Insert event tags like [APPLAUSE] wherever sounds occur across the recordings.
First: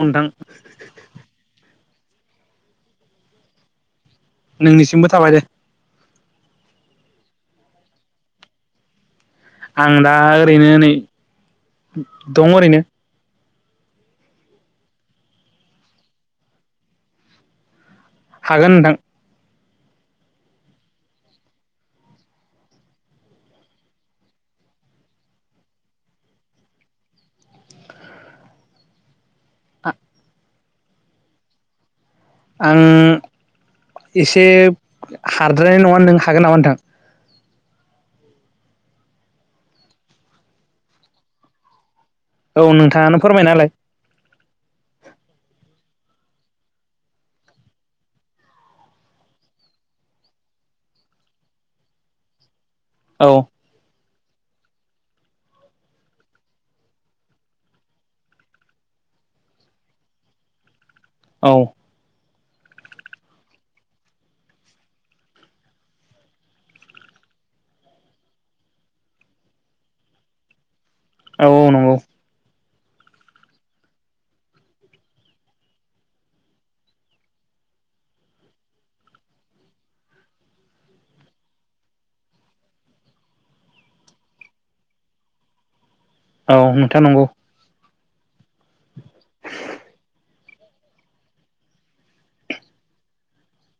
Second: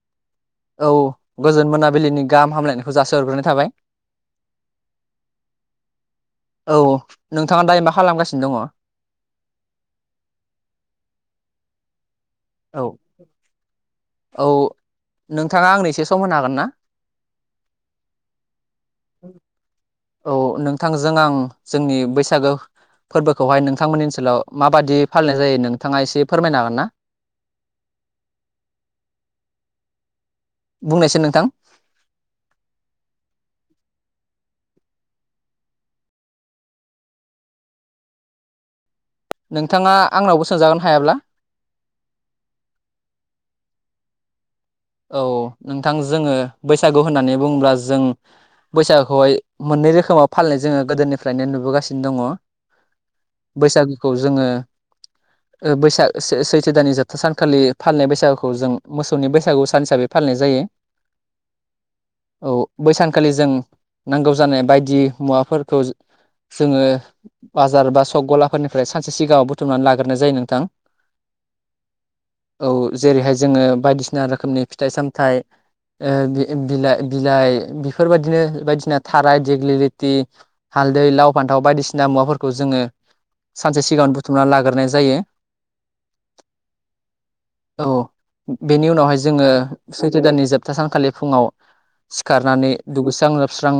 नोंथां औ गोजोन मोनाबिलिनि गाहाम हामलायनायखौ जासिहरग्रोनाय थाबाय। नोंनिसिमबो थाबाय दे। औ नोंथाङा दायो मा खालामगासिनो दङ? आं दा ओरैनो नै दं ओरैनो। औ औ नोंथाङा आंनो एसे सम होनो हागोन ना? हागोन नोंथां औ नोंथांजों आं जोंनि बैसागो फोरबोखौहाय नोंथांमोननि ओनसोलाव माबायदि फालिनाय जायो नोंथाङा एसे फोरमायनो हागोन ना? [INAUDIBLE] आ बुंनायसै नोंथां आं एसे हारद्रायनाय नङा नों हागोन नामा नोंथां? नोंथाङा आंनावबो सोंजागोन हायाब्ला औ नोंथाङानो फोरमायना होलाय औ नोंथां जोङो बैसागु होननानै बुंङोब्ला जों बैसागुखौहाय मोननै रोखोमाव फालिनाय जोङो गोदोनिफ्रायनो नुबोगासिनो दङ। औ बैसागोखौ जोङो बैसाग से सैथि दाननि जोबथा सानखालि फालिनाय बैसागुखौ जों मोसौनि बैसागु सान हिसाबै फालिनाय जायो। औ औ बै सानखालि जों नांगौ जानाय बायदि मुवाफोरखौ जोङो बाजार बा सक गलाफोरनिफ्राय सानसे सिगाङाव बुथुमनानै लाग्रोनाय जायो नोंथां। औ नंगौ औ जेरैहाय जोङो बायदिसिना रोखोमनि फिथाइ सामथाइ ओ बि बिलाइ बिलाइ बेफोरबायदिनो बायदिसिना थाराय देग्लिलिटि हालदै लाव फान्थाव बायदिसिना मुवाफोरखौ जोङो सानसे सिगां बुथुमना लाग्रोनाय जायो। औ नोंथां नंगौ औ बेनि उनावहाय जोङो सैथो दाननि जोबथा सानखालि फुङाव सिखारनानै दुगैस्रां लोब स्रां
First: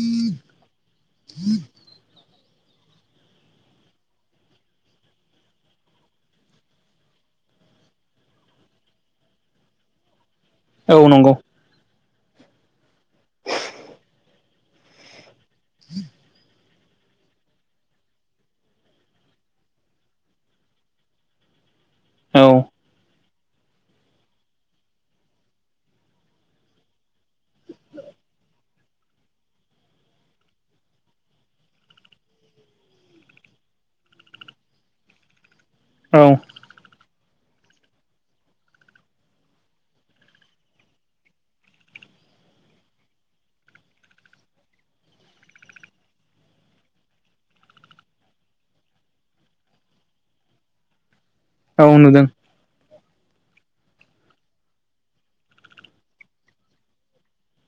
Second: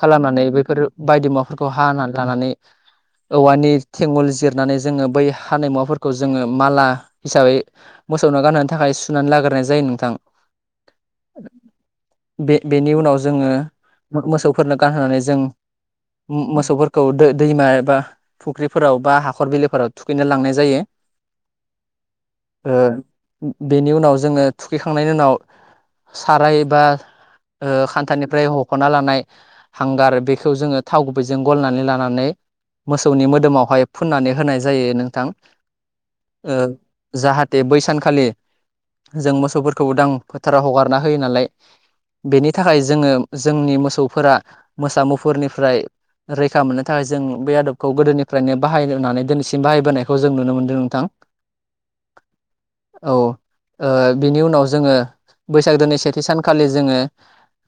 खालामनानै बैफोर बायदि मुवाफोरखौ हानानै लानानै औवानि थेंगुल जिरनानै जोङो बै हानाय मुवाफोरखौ जोङो माला हिसाबै मो सौनो गानहो थाखाय सुनानै लाग्रोनाय जायो नोंथां। औ नंगौ। बे बेनि उनाव जोङो मो मोसौफोरनो गानहोनानै जों मो मोसौफोर - खौ दै दैमा एबा फुख्रिफोराव बा हाखर बिलोफोराव थुखैनो लांनाय जायो। औ ओ बेनि उनाव जोङो थुखैखांनायनि उनाव साराय एबा ओ खानथानिफ्राय हख'ना लानाय हांगार बेखौ जोङो थाव गुबैजों गलनानै लानानै मोसौनि मोदोमावहाय फुननानै होनाय जायो नोंथां। औ ओ जाहाथे बैसानखालि जों मोसौफोर खौ उदां फोथाराव हगारना होयो नालाय। बेनि थाखाय जोङो जोंनि मोसौफोरा मोसा मुफुरनिफ्राय रैखा मोननो थाखाय जों बे आदबखौ गोदोनिफ्रायनो बाहायनानै दिनैसिम बाहायबोनायखौ जों नुनो मोनदों नोंथां। औ नुदों। औ बेनि ओ उनाव जोङो बैसागो दाननि सेथि सानखालि जोङो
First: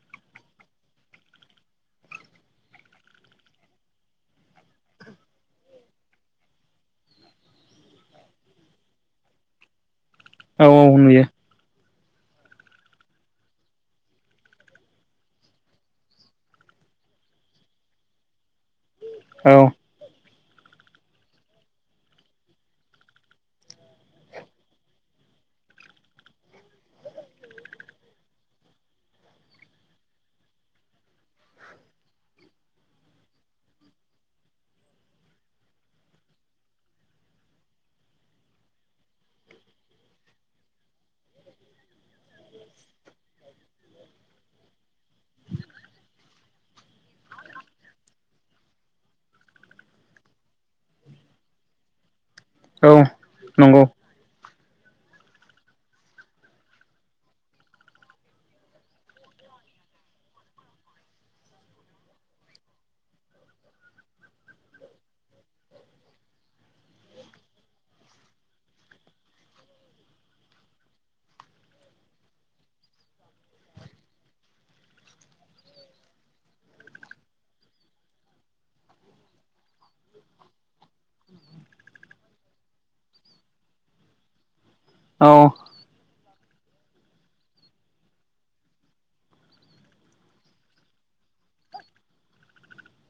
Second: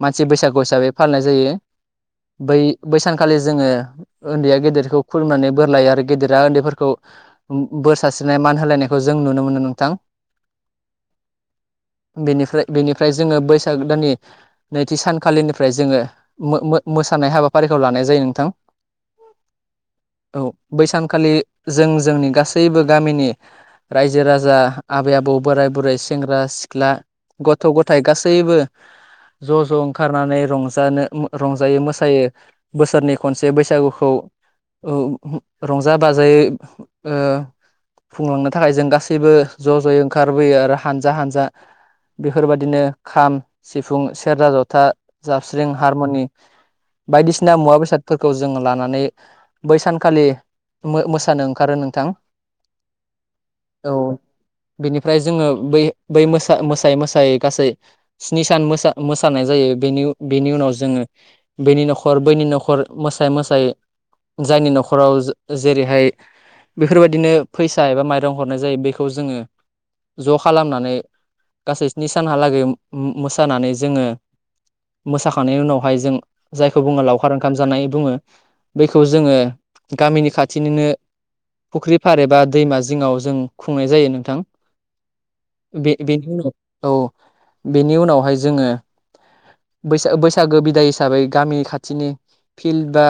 मानसि बैसागु हिसाबै फालिनाय जायो। बै बैसानखालि जोङो ओन्दैया गेदेरखौ खुलुमनानै बोर लायो आरो गेदेरा ओन्दैफोरखौ बोर सारस्रिनाय मान होलायनायखौ जों नुनो मोनो नोंथां। औ औ नुयो। बेनिफ्राय बेनिफ्राय जोङो बैसाग दाननि नैथि सानखालिनिफ्राय जोङो मोसानाय हाबाफारिखौ लानाय जायो नोंथां। औ। औ बैसानखालि जों जोंनि गासैबो गामिनि रायजो राजा आबै आबौ बोराय बुरै सेंग्रा सिख ख्ला गथ' गथाय गासैबो ज' ज' ओंखारनानै रंजानो रंजायो मोसायो बोसोरनि खनसे बैसागुखौ। रंजा बाजायै ओ खुंलांनो थाखाय जों गासैबो ज' ज'यै ओंखारबोयो आरो हानजा हानजा बेफोरबायादिनो खाम, सिफुं, सेरजा, जथा, जाबस्रिं, हारमुनि बायदिसिना मुवा बेसादफोरखौ जोङो लानानै बै सानखालि मो-मोसानो ओंखारो नोंथां। औ नंगौ। बिनिफ्राय जोङो बै बै मोसा मोसायै मोसायै गासै स्नि सान मोसा मोसानाय जायो बेनि बेनि उनाव जोङो बेनि न'खर बैनि न'खर मोसायै मोसायै जायनि न'खराव जेरैहाय बेफोरबायदिनो फैसा एबा माइरं हरनाय जायो बेखौ जोङो ज' खालामनानै गासै स्नि सानहालागै मोसानानै जोङो मोसाखांनायनि उनावहाय जों जायखौ बुङो लावखार ओंखाम जानाय बुङो। बैखौ जोङो गामिनि खाथिनिनो फुख्रि फार एबा दैमा जिङाव जों खुंनाय जायो नोंथां। औ। बे बेनि उनाव औ बेनि उनावहाय जोङो बैसा बैसागो बिदाय हिसाबै गामि खाथिनि फिल्ड बा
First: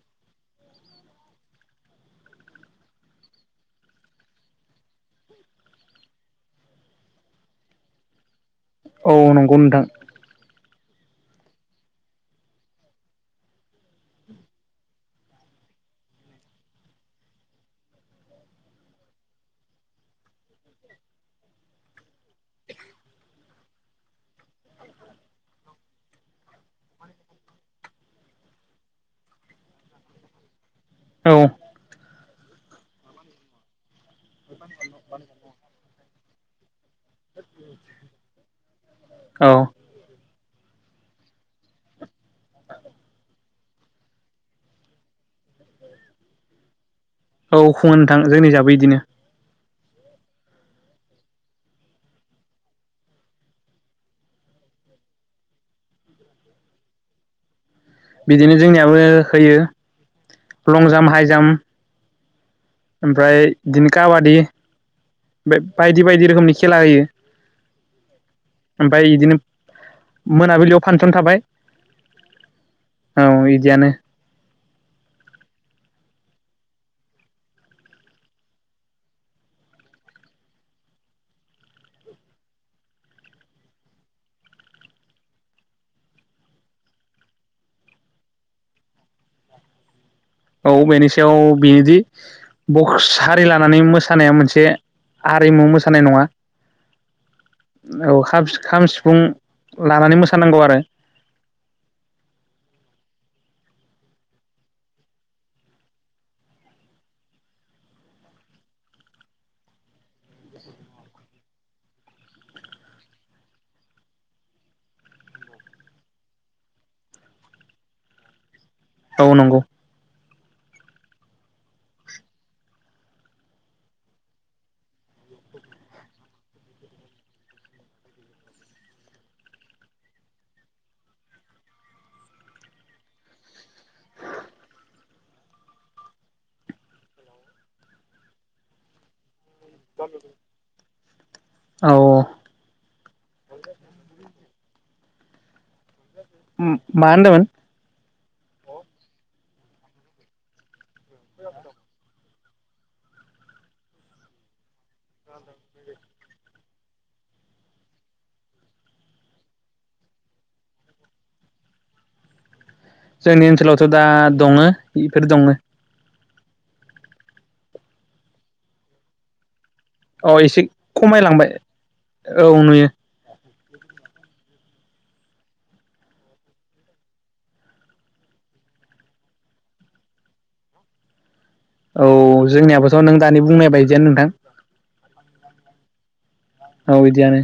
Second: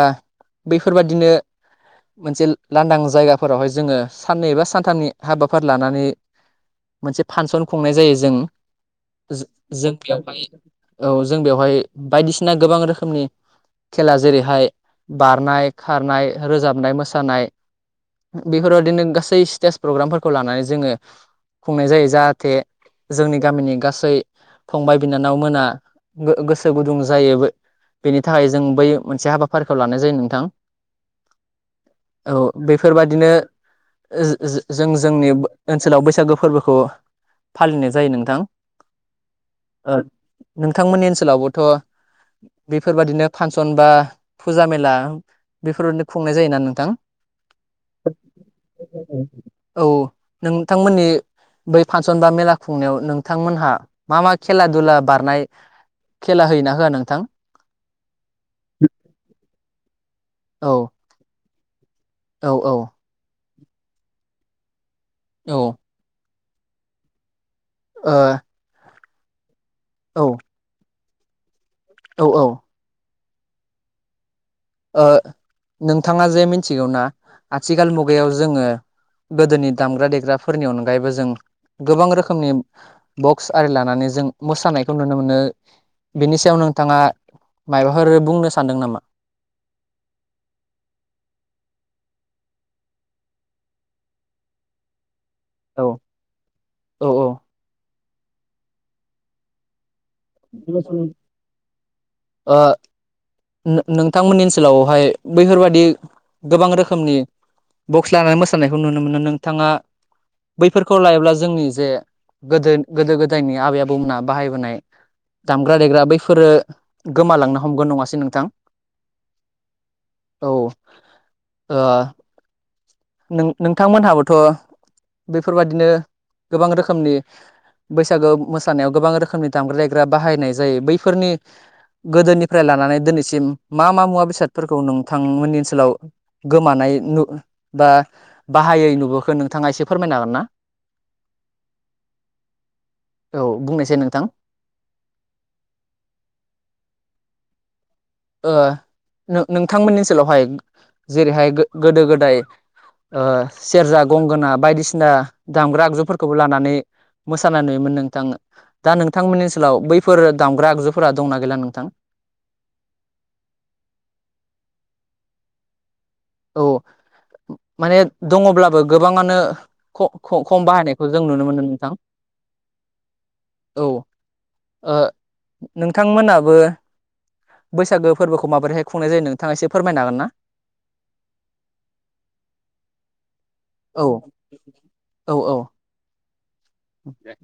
बैफोरबादिनो मोनसे लांदां जायगाफोरावहाय जोङो साननै एबा सानथामनि हाबाफारि लानानै मोनसे फानसन खुंनाय जायो औ जों नंगौ नोंथां जों बेयावहाय औ जों बेवहाय बायदिसिना गोबां रोखोमनि खेला जेरैहाय बारनाय, खारनाय, रोजाबनाय, मोसानाय। बेफोरबायदिनो गासै स्टेज प्रग्रामफोरखौ लानानै जोङो खुंनाय जायो। जाहाथे जोंनि गामिनि गासै फंबाय बिनानाव मोना गो-गोसो गुदुं जायो। बेनि थाखाय जों बै मोनसे हाबाफारिखौ लानाय जायो नोंथां। औ। औ बेफोरबादिनो जो जो जोंनि ओनसोलाव बैसागो फोरबोखौ फालिनाय जायो नोंथां औ ओ नोंथांमोननि ओनसोलावबोथ' बेफोरबादिनो फांसन बा फुजा मेला बेफोरनो खुंनाय जायोना नोंथां‌? औ खुङो नोंथां जोंनिजाबो इदिनो। औ नोंथांमोननि बै फांसन बा मेला खुंनायाव नोंथांमोनहा मा मा खेला दुला बारनाय खेला होयोना होआ नोंथां? बिदिनो जोंनियाबो होयो। औ लं जाम, हाइ जाम औ औ ओमफ्राय बिदिनो काबादि ओ बे बायदि बायदि रोखोमनि खेला होयो। ओ ओमफ्राय इदिनो मोनाबिलियाव फांसन थाबाय औ औ औ इदियानो। ओ नोंथाङा जे मिथिगौना आथिखाल मुगायाव जोङो गोदोनि दामग्रा-देग्राफोरनि अनगायैबो जों गोबां रोखोमनि बक्स आरि लानानै जों मोसानायखौ नुनो मोनो। बेनि सायाव नोंथाङा माइबाफोर बुंनो सानदों नामा? औ बेनि सायाव बेनोदि बक्स हारि लानानै मोसानाया मोनसे हारिमु औ मोसानाय नङा औ औ औ खाम सि सिफुं लानानै मोसानांगौ आरो। नो नोंथांमोननि ओनसोलावहाय बैफोरबादि गोबां रोखोमनि बक्स लानानै मोसानायखौ नुनो मोनो। ‌ नोंथाङा बैफोरखौ लायोब्ला जोंनि जे गोदो गोदो-गोदायनि आबै-आबौमोनहा बाहायबोनाय दामग्रा-देग्रा बैफोरो गोमालांनो हमगोन नङासै नोंथां? औ नंगौ। औ ओ नों नोंथांमोनहाबोथ' बेफोरबादिनो गोबां रोखोमनि बैसागो मोसानायाव गोबां रोखोमनि दामग्रा-देग्रा बाहायनाय जायो बैफोरनि गोदोनिफ्राय लानानै दिनैसिम मा मा मुवा बेसादफोरखौ नोंथांमोननि ओनसोलाव गोमानाय नु बा बाहायै नुबोखो नोंथाङा एसे फोरमायनो हागोन ना? औ औ औ बुंनायसाय नोंथां उम मा होनदोंमोन? ओ नो नोंथांमोननि ओनसोलावहाय जेरैहाय गो गोदो-गोदाय ओ सेरजा, गंगोना बायदिसिना दामग्रा आगजुफोरखौबो लानानै मोसानाय नुयोमोन नोंथां। दा नोंथांमोननि ओनसोलाव बैफोर दामग्रा आगजुफोरा दंना गैला नोंथां? [INAUDIBLE] जोंनि ओनसोलावथ' दा दङो इफोर दङो। औ माने दङब्लाबो गोबाङानो ख अ ख एसे खम बाहायनायखौ जों नुनो खमायलांबाय मोनो नोंथां। औ नुयो औ ओ नोंथां मोनाबो बैसागो फोरबोखौ माबोरैहाय खुंनाय जायो नोंथाङा एसे फोरमायनो हागोनना? औ जोंनियाबोथ' नों दानि बुंनाय औ बायदियानो नोंथां। औ औ औ बिदियानो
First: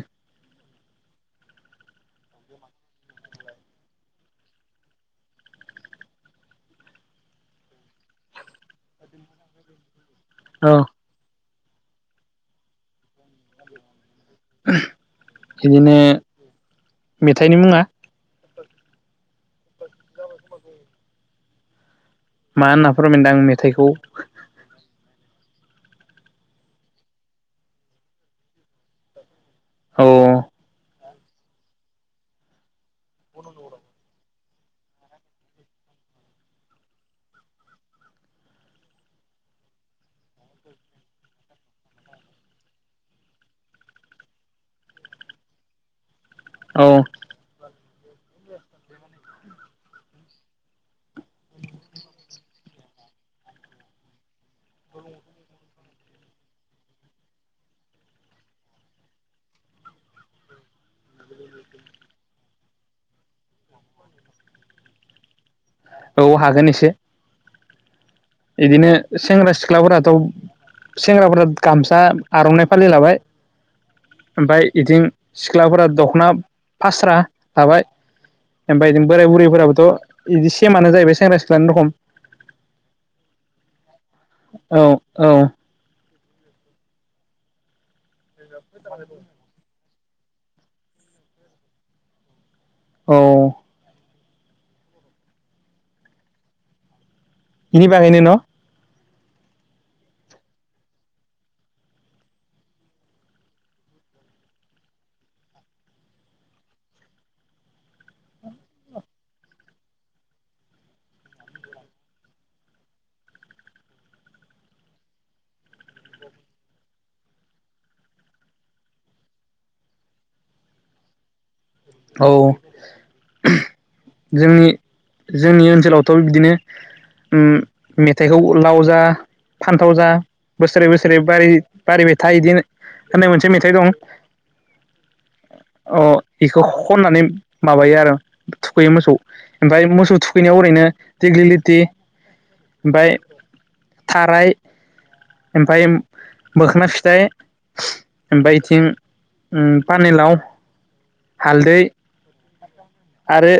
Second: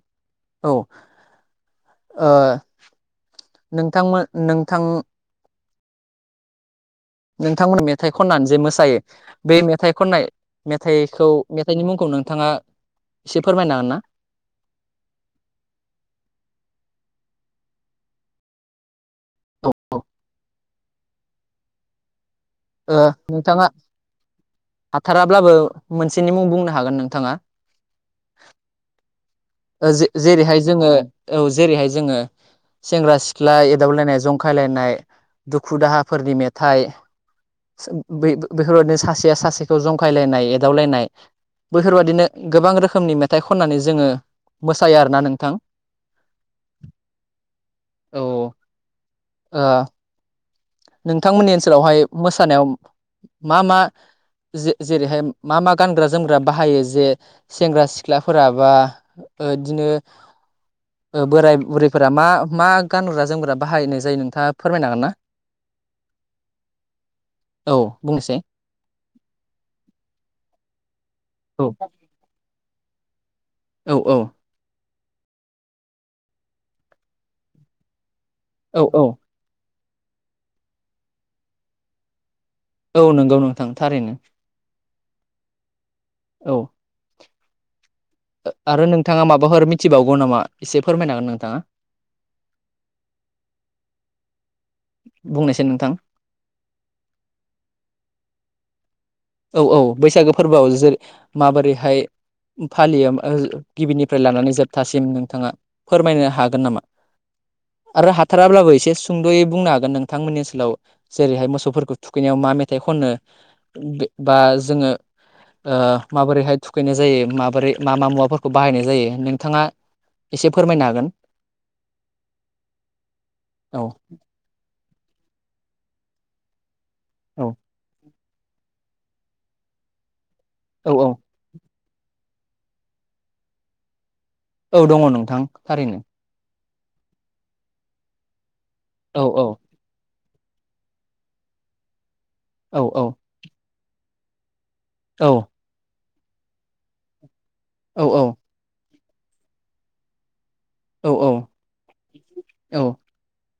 औ ओ नोंथांमोन नोंथां नोंथांमोन मेथाइ खननानै जे मोसायो बे मेथाइ खननाय औ मेथाइखौ मेथाइनि मुंखौ नोंथाङा एसे फोरमायनो हागोन ना? बिदिनो मेथाइनि मुङा [UNINTELLIGIBLE] मा होनना ओ फोरमायनोदां आं नोंथाङा मेथाइखौ हाथाराब्लाबो मोनसेनि मुं बुंनो हागोन नोंथाङा। औ जे-जेरैहाय जोङो औ जेरैहाय जोङो सेंग्रा सिख्ला एदावलायनाय जं खायलायनाय दुखु दाहाफोरनि मेथाइ बै बेफोरबादिनो सासेया सासेखौ जंखायलायनाय एदावलायनाय बैफोरबादिनो गोबां रोखोमनि मेथाइ खननानै जोङो मोसायो आरोना नोंथां औ औ औ आ नोंथांमोननि ओनसोलावहाय मोसानायाव मा मा जे जेरैहाय मा मा गानग्रा जोमग्रा बाहायो जे सेंग्रा सिख्लाफोरा बा ओ दिनो बोराय बुरैफोरा मा मा गानग्रा जोमग्रा बाहायनाय जायो नोंथाङा फोरमायनो हागोन ना? औ हागोन एसे औ बुंनोसै इदिनो सेंग्रा सिख्लाफोराथ' सेंग्राफोरा औ गामसा आर'नाइ फालि लाबाय औ औ ओमफाय इथिं सिख्लाफोरा दख'ना फास्रा थाबाय औ औ ओमफाय बोराय बुरैफोराबोथ' इदि सेमानो जाहैबाय सेंग्रा सिख्लानि रखम। औ नंगौ नोंथां थारैनो। औ औ औ आरो नोंथाङा माबाफोर मिथिबावगौ नामा एसे फोरमायनो हागोन नोंथाङा? औ बुंनायसाय नोंथां बिनि बागैनो न' औ औ बैसागो फोरबोआव जो माबोरैहाय फालियो ओ गिबिनिफ्राय लानानै जोबथासिम नोंथाङा फोरमायनो हागोन नामा? आरो हाथाराब्लाबो एसे सुंद'यै बुंनो हागोन नोंथांमोननि ओनसोलाव जेरैहाय मोसौफोरखौ थुखैनायाव मा मेथाइ खनो बे बा जोङो ओ माबोरैहाय थुखैनाय जायो माबोरै मा मा मुवाफोरखौ बाहायनाय जायो नोंथाङा एसे फोरमायनो हागोन औ औ जोंनि जोंनि ओनसोलावथ' बिदिनो उम औ मेथाइखौ लाव जा फान्थाव जा बोसोरै औ औ बोसोरै बारि बारिबाय थायो इदि होननाय मोनसे मेथाइ दं। औ दङ नोंथां थारैनो खौ खननानै माबायो आरो थुखैयो मोसौ औ औ ओमफाय मोसौ थु खैनायाव ओरैनो दिग्लिलिटि औ औ ओमफाय थाराय औ ओमफाय मोखोना फिथाइ औ ओमफाय इथिं उम पानिलाव हालदै औ आरो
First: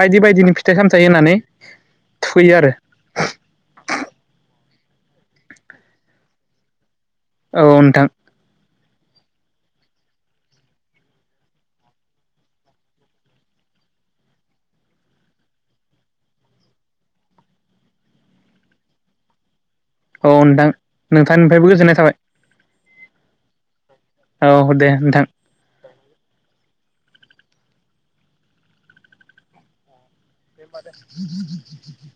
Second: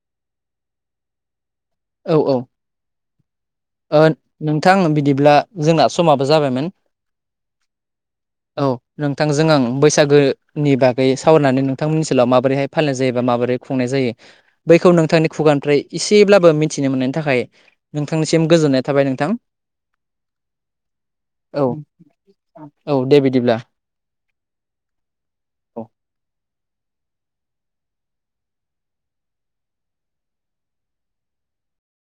बायदि बायदिनि फिथाइ-सामथाइ होनानै औ औ थुखैयो आरो ओ नोंथां बिदिब्ला जोंना समाबो जाबायमोन औ नोंथां औ नोंथांजों आं बैसागोनि बागै सावरायनानै नोंथांमोननि ओनसोलाव माबोरैहाय फालिनाय जायो बा माबोरै खुंनाय जायो बैखौ नोंथांनि खुगानिफ्राय एसेब्लाबो मिथिनो मोननायनि थाखाय नोंथां सिम गोजोननाय थाबाय नोंथां। औ नोंथां औ नोंथांनिफायबो गोजोननाय औ दे बिदिब्ला थाबाय। औ दे नोंथां। औ दे होनबा दे।